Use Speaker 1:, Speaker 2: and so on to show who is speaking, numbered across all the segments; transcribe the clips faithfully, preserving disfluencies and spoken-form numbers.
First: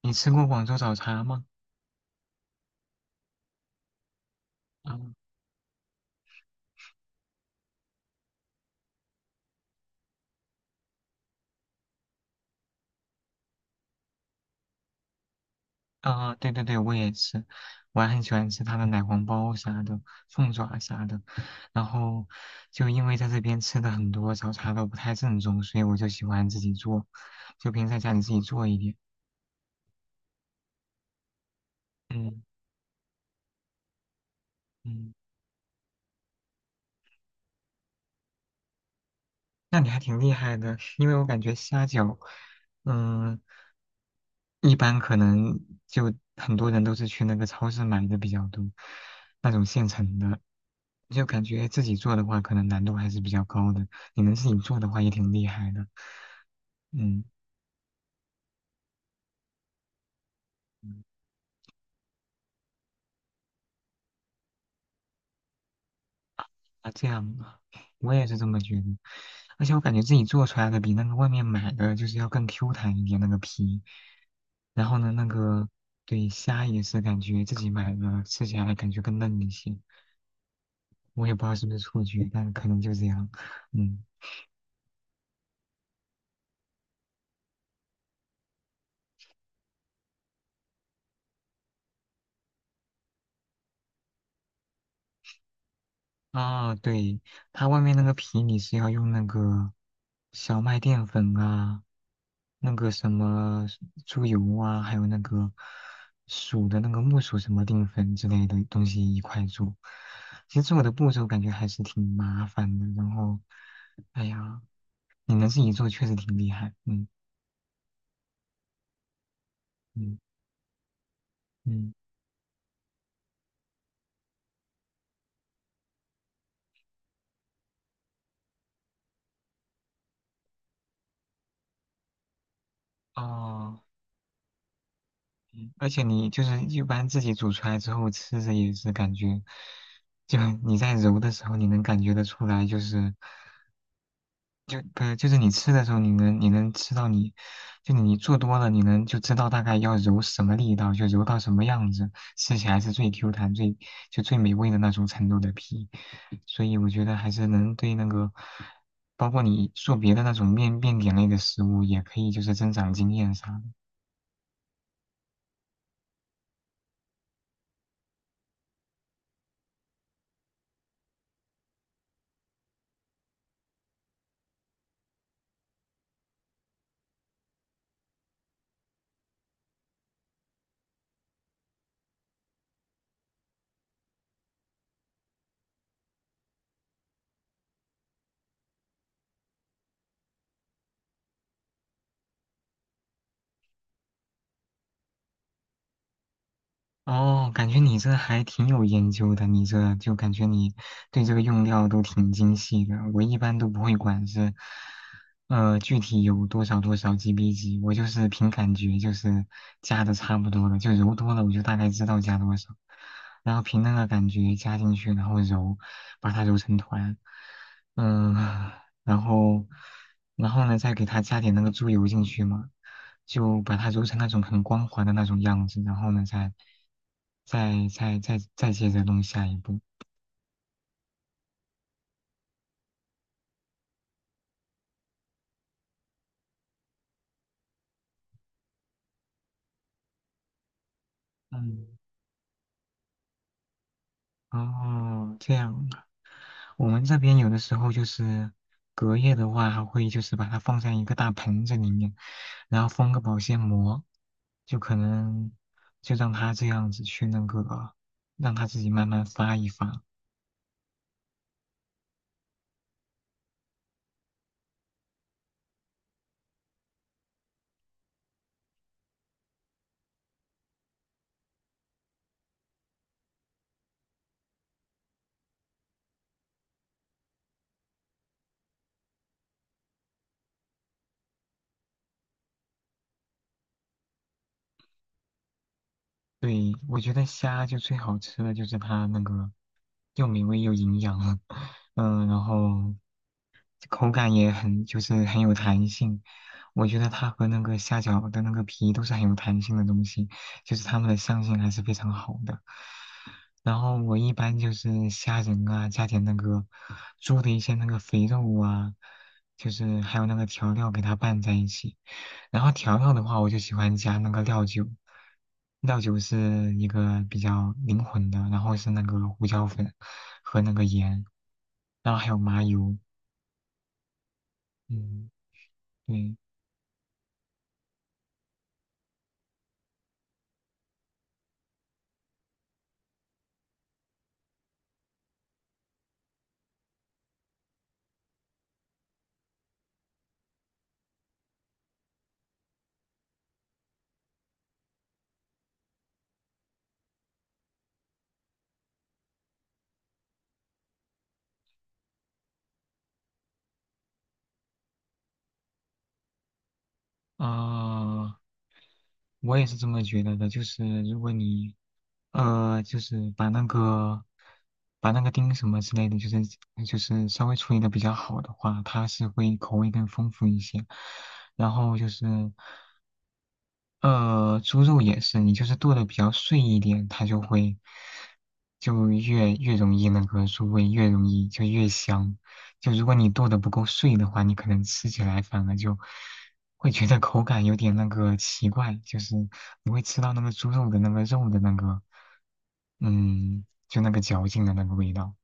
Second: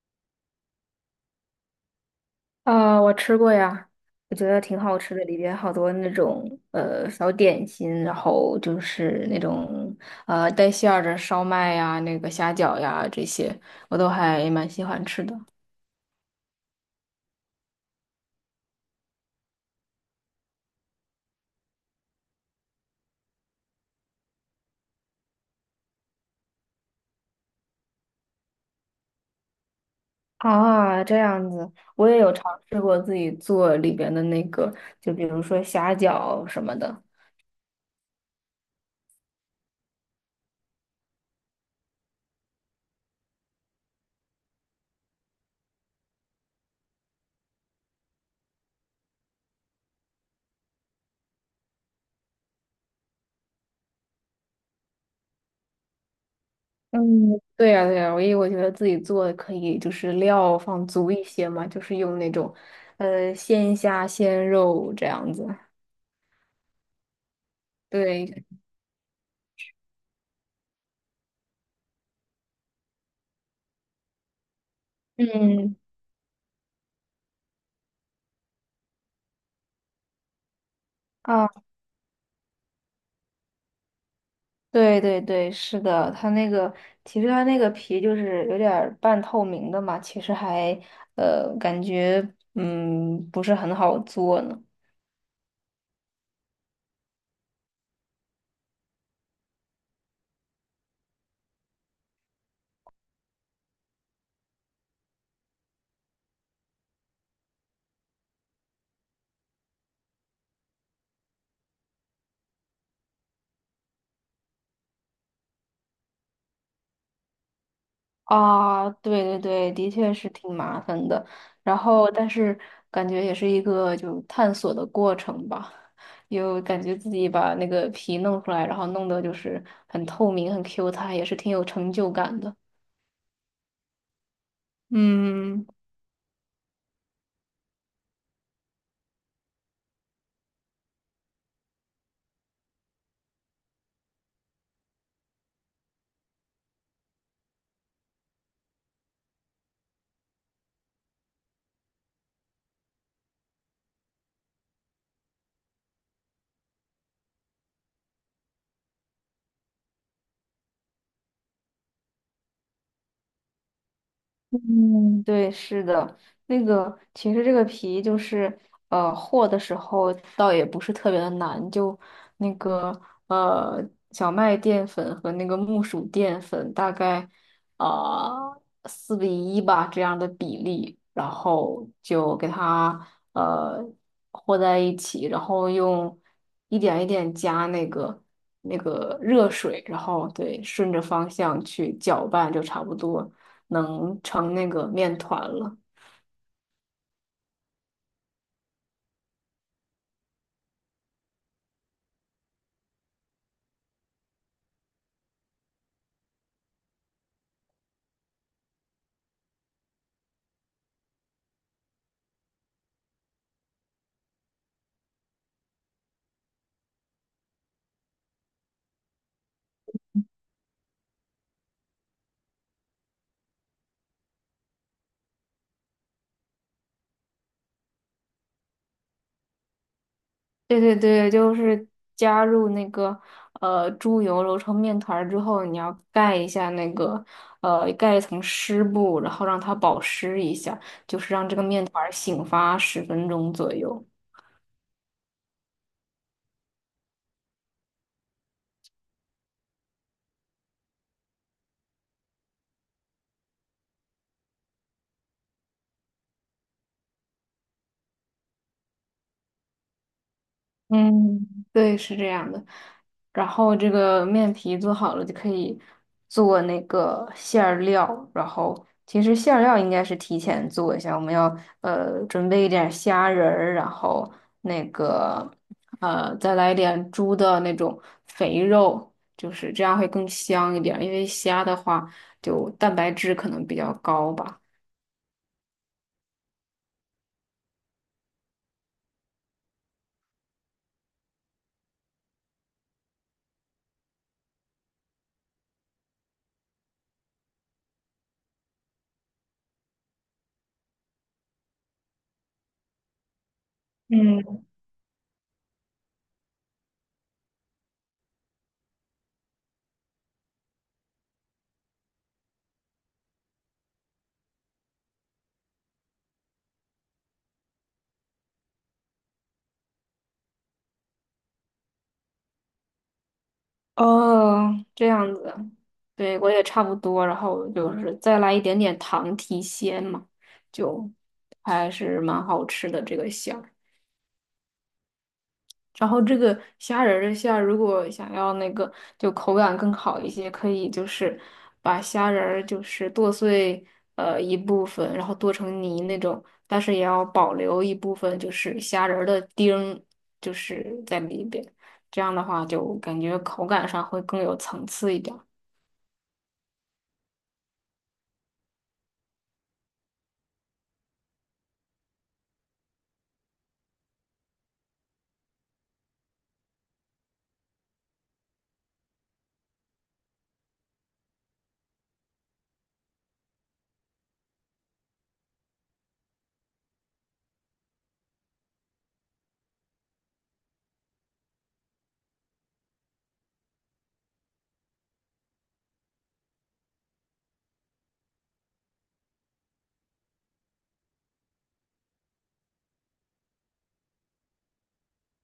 Speaker 1: 你吃过广州早茶吗？
Speaker 2: 啊、我吃过呀，我觉得挺
Speaker 1: 啊
Speaker 2: 好吃的，里边好多那种呃小点心，然后就是那种呃带馅儿的烧麦呀、那个虾饺呀这些，我都还蛮喜欢吃的。
Speaker 1: 啊，对对对，我也吃，我还很喜欢吃它的奶黄包啥的，凤爪啥的。然后就因为在这边吃的很多早茶都不太正宗，所以我就喜欢自己做，就平时在家里自己做一点。
Speaker 2: 啊，这样子，我也有
Speaker 1: 嗯
Speaker 2: 尝试过自己做里边的那个，就
Speaker 1: 嗯。
Speaker 2: 比如说虾饺什么的。
Speaker 1: 那你还挺厉害的，因为我感觉虾饺，嗯，一般可能就很多人都是去那个超市买的比较多，那种现成的，就感觉自己做的话，可能难度还是比较高的。你能自己做的话，也挺厉害的，
Speaker 2: 嗯，
Speaker 1: 嗯。
Speaker 2: 对呀，对呀，我因为我觉得自己做可以，就是料放足一些嘛，就是用那种呃鲜虾、鲜肉这样子。
Speaker 1: 啊，这样啊，我也是
Speaker 2: 对，
Speaker 1: 这么觉得。而且我感觉自己做出来的比那个外面买的就是要更 Q 弹一点那个皮。然后呢，那个
Speaker 2: 嗯，
Speaker 1: 对虾也是感觉自己买的，吃起来感觉更嫩一些。我也不知
Speaker 2: 啊，
Speaker 1: 道是不是错觉，但可能就这样。嗯
Speaker 2: 对对对，是的，它那个其实它那个皮就是有点儿半透明的嘛，其实还呃感觉嗯不是很好做呢。
Speaker 1: 啊，对，它外面那个皮你是要用那个小麦淀粉啊，那个什么猪油啊，还有那个薯的那个木薯什么淀粉之类的东西一块做。其实做的步骤感觉还是挺麻烦的，然后，哎呀，你能自己做确实挺厉害，嗯
Speaker 2: 啊，对对对，的确
Speaker 1: 嗯
Speaker 2: 是挺麻烦的。然
Speaker 1: 嗯，
Speaker 2: 后，但是感觉也是一个就探索的过程吧，又感觉自己把那个皮弄出来，然后弄得就是很透明、很 Q 弹，也是挺有成就感的。
Speaker 1: 哦。
Speaker 2: 嗯。
Speaker 1: 而且你就是一般自己煮出来之后吃着也是感觉，就你在揉的时候你能感觉得出来，就是就不是就是你吃的时候你能你能吃到你，就你做多了你能就知道大概要揉什么力道，就揉到什么样子，吃起来是最 Q 弹最就最美味的那种程度的皮，所以我觉得还是能对那个。包括你做别的那种面面点类的食物，也可以就是增长经验啥的。
Speaker 2: 嗯，对，是的，那个其实这个皮就是，呃，和的时候倒也不是特别的难，就那个呃小麦淀粉和那个木薯淀粉大概啊四比一吧这样的比例，然后就给它呃和在一起，然后用一点一点加那个那个热水，然后对顺着方向去搅拌就差不多。能成那个面团了。
Speaker 1: 哦，感觉你这还挺有研究的，你这就感觉你对这个用料都挺精细的。我一般都不会管是，呃，具体有多少多少 G B 级，我就是凭感觉，就是加的差不多了，就揉多了，我就大概知道加多少，然后凭那个感觉加进去，然后揉，把它揉成团。嗯，然后，然后呢，再给它加点那个猪油进去嘛，就把它揉成那种很光滑的那种样子，然后呢，再，再再再再接着弄下一步。
Speaker 2: 对对对，就是加入那个呃猪油揉成面团儿之后，你要盖一下那个呃盖一层湿布，然后让它保湿一下，就是让这个面
Speaker 1: 嗯，
Speaker 2: 团儿醒发十分钟左右。
Speaker 1: 哦，这样，我们这边有的时候就是隔夜的话，还会就是把它放在一个大盆子里面，然后封个保鲜膜，就可能就让它这样子去那个，让它自己慢慢发一发。
Speaker 2: 嗯，对，是这样的。然后这个面皮做好了就可以做那个馅儿料，然后其实馅儿料应该是提前做一下，我们要呃准备一点虾仁儿，然后那个呃再来一点猪的那种肥肉，就是这样会更香一点儿，因为虾的话就蛋白质可能比较高吧。
Speaker 1: 对，我觉得虾就最好吃的就是它那个又美味又营养，嗯，然后口感也很就是很有弹性。我觉得它和那个虾饺的那个皮都是很有弹性的东西，就是它们的相性还是非常好的。然后我一般
Speaker 2: 嗯。
Speaker 1: 就是虾仁啊，加点那个猪的一些那个肥肉啊，就是还有那个调料给它拌在一起。然后调料的话，我就喜欢加那个料酒，料酒是一个比较灵魂的，然后是那个胡椒粉和那个盐，然后还有麻油，
Speaker 2: 哦，这
Speaker 1: 嗯。
Speaker 2: 样子，
Speaker 1: 对
Speaker 2: 对，我也差不多，然后就是再来一点点糖提鲜嘛，就还是蛮好吃的这个馅儿。然后这个虾仁儿的馅儿，如果想要那个就口感更好一些，可以就是把虾仁儿就是剁碎呃一部分，然后剁成泥那种，但是也要保留一部分就是虾仁儿的丁儿，就是在里边，这样的话就感觉口感上会更有层次一点儿。
Speaker 1: 啊，我也是这么觉得的。就是如果你呃，就是把那个把那个丁什么之类的，就是就是稍微处理的比较好的话，它是会口味更丰富一些。然后就是呃，猪肉也是，你就是剁的比较碎一点，它就会就越越容易那个入味，越容易就越香。就如果你剁的不够碎的话，你可能吃起来反而就会觉得口感有点那个奇怪，就是你会吃到那个猪肉的那个肉的那个，嗯，就那个嚼劲的那个味道。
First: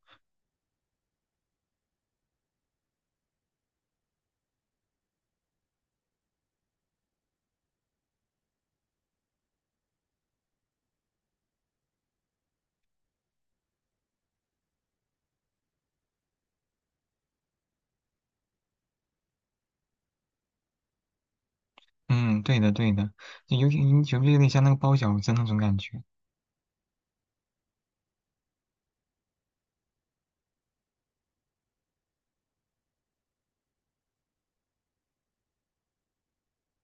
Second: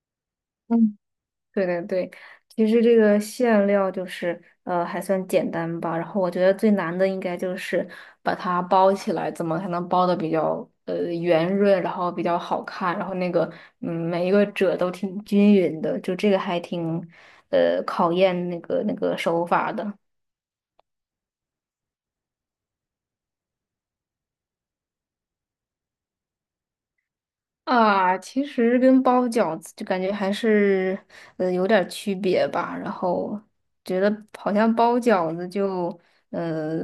Speaker 2: 对对对，其实这个馅料就是呃还算简单吧，然后我觉得最难的应该就是把它包起来，怎么才能包的比较呃圆润，然后比较好看，然后那个嗯每一个褶都挺均匀的，就这个还挺呃考验那个那个手法的。
Speaker 1: 嗯，对的对的，就有点有点有点像那个包饺子那种感觉。
Speaker 2: 啊，其实跟包饺子就感觉还是呃有点儿区别吧。然后觉得好像包饺子就呃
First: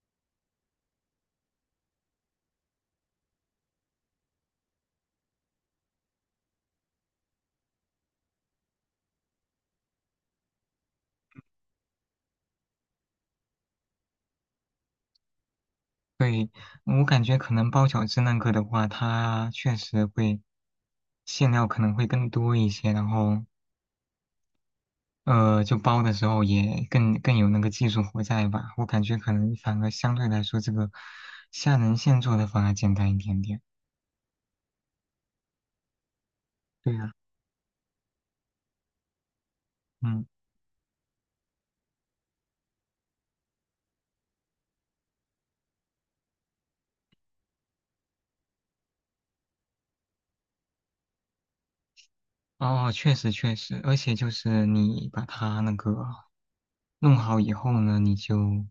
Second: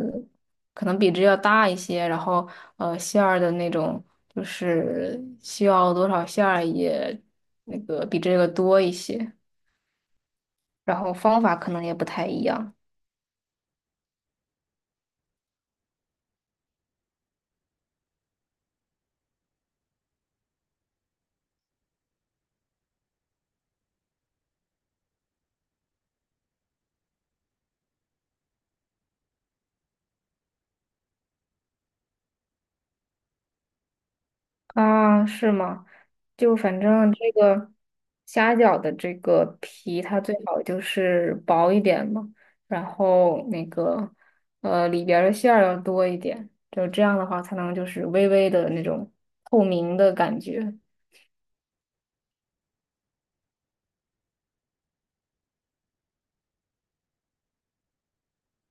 Speaker 2: 可能比这要大一些，然后呃馅儿的那种就是需要多少馅儿也那个比这个多一些，然后方法可能也不太一样。
Speaker 1: 对，我感觉可能包饺子那个的话，它确实会馅料可能会更多一些，然后呃，就包的时候也更更有那个技术活在吧。我感觉可能反而相对来说，这个虾仁馅做的反而简单一点点。
Speaker 2: 啊，是吗？就反
Speaker 1: 对呀，
Speaker 2: 正这个虾饺的这个皮，它
Speaker 1: 嗯。
Speaker 2: 最好就是薄一点嘛，然后那个呃里边儿的馅儿要多一点，就这样的话才能就是微微的那种透明的感觉。
Speaker 1: 哦，确实确实，而且就是你把它那个弄好以后呢，你就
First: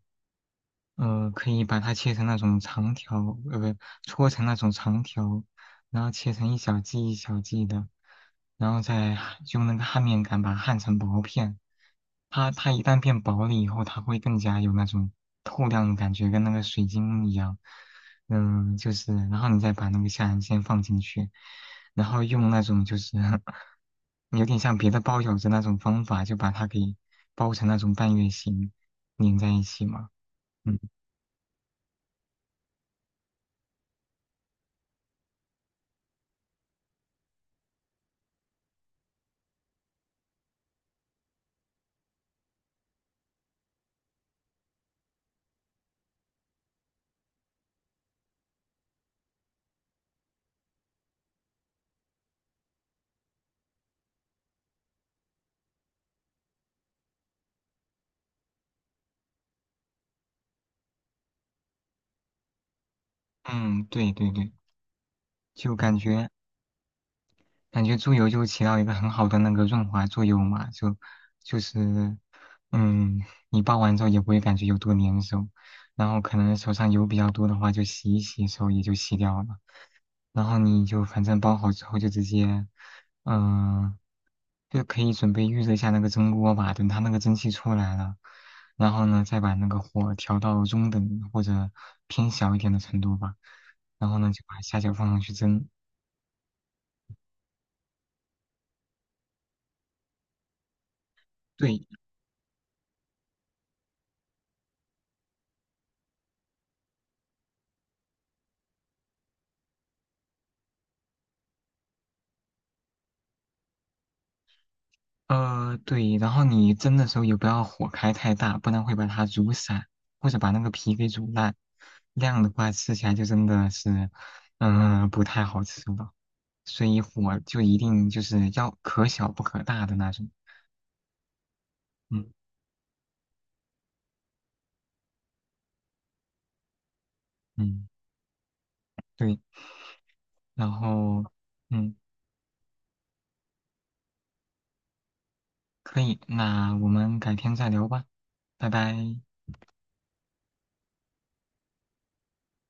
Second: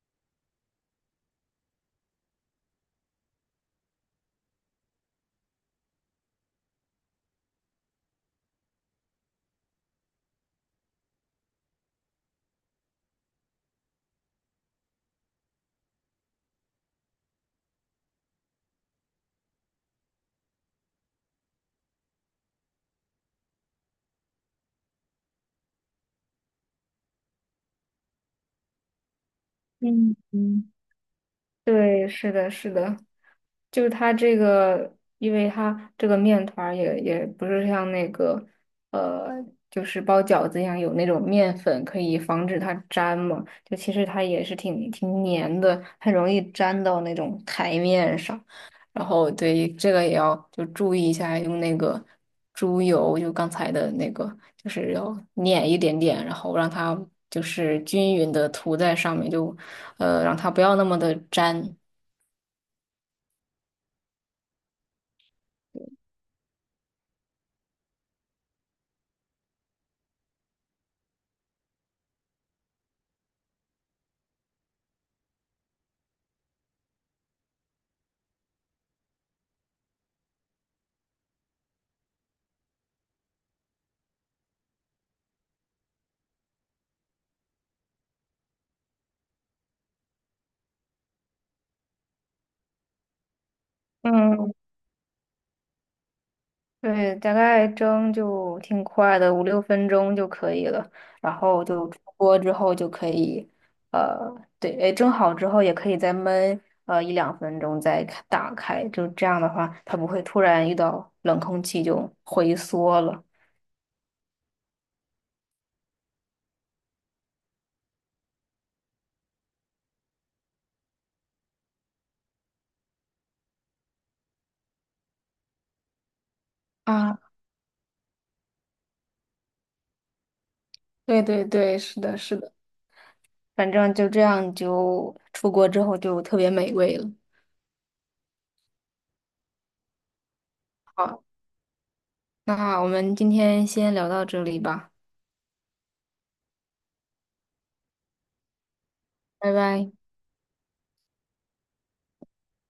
Speaker 1: 呃可以把它切成那种长条，呃不，搓成那种长条，然后切成一小剂一小剂的，然后再焊用那个焊面杆把它焊成薄片。它它一旦变薄了以后，它会更加有那种透亮的感觉，跟那个水晶一样。嗯，就是，然后你再把那个下眼线放进去。然后用那种就是 有点像别的包饺子那种方法，就把它给包成那种半月形，粘在一起嘛。
Speaker 2: 嗯嗯。
Speaker 1: 嗯
Speaker 2: 对，是的，是的，就是它这个，因为它这个面团儿也也不是像那个，呃，就是包饺子一样有那种面粉可以防止它粘嘛，就其实它也是挺挺粘的，很容易粘到那种台面上。然后对这个也要就注意一下，用那个猪油，就刚才的那个就是要碾一点点，然后让它就是均匀的涂在上面，就呃让它不要那么的粘。
Speaker 1: 嗯，对对对，就感觉感觉猪油就起到一个很好的那个润滑作用嘛，就就是嗯，你包完之后也不会感觉有多粘手，然后可能手上油比较多的话，就洗一洗手也就洗掉了。然后你就反正包好之后就直接，嗯、就可以准备预热一下那个蒸锅吧，等它那个蒸汽出来了，然后呢再把那个火调到中等或者偏小一点的程度吧，然后呢就
Speaker 2: 嗯，
Speaker 1: 把虾饺放上去蒸。
Speaker 2: 对，大概蒸就挺快的，五六分钟就可以了。然后
Speaker 1: 对，
Speaker 2: 就出锅之后就可以，呃，对，哎，蒸好之后也可以再焖呃一两分钟再开打开，就这样的话，它不会突然遇到冷空气就回缩了。
Speaker 1: 呃对，然后你蒸的时候也不要火开太大，不然会把它煮散，或者把那个皮给煮烂。那样的话吃起来就真的是，嗯、不太好吃了。所以
Speaker 2: 啊，
Speaker 1: 火就一定就是要可小不可大的那种。
Speaker 2: 对对对，是的，
Speaker 1: 嗯
Speaker 2: 是的。反正就这样，就出国之后就特别美味了。
Speaker 1: 嗯，对。然后
Speaker 2: 好，
Speaker 1: 嗯，
Speaker 2: 那我们今天先聊到这里吧，
Speaker 1: 可以，那我们改天再聊吧，拜拜。
Speaker 2: 拜拜。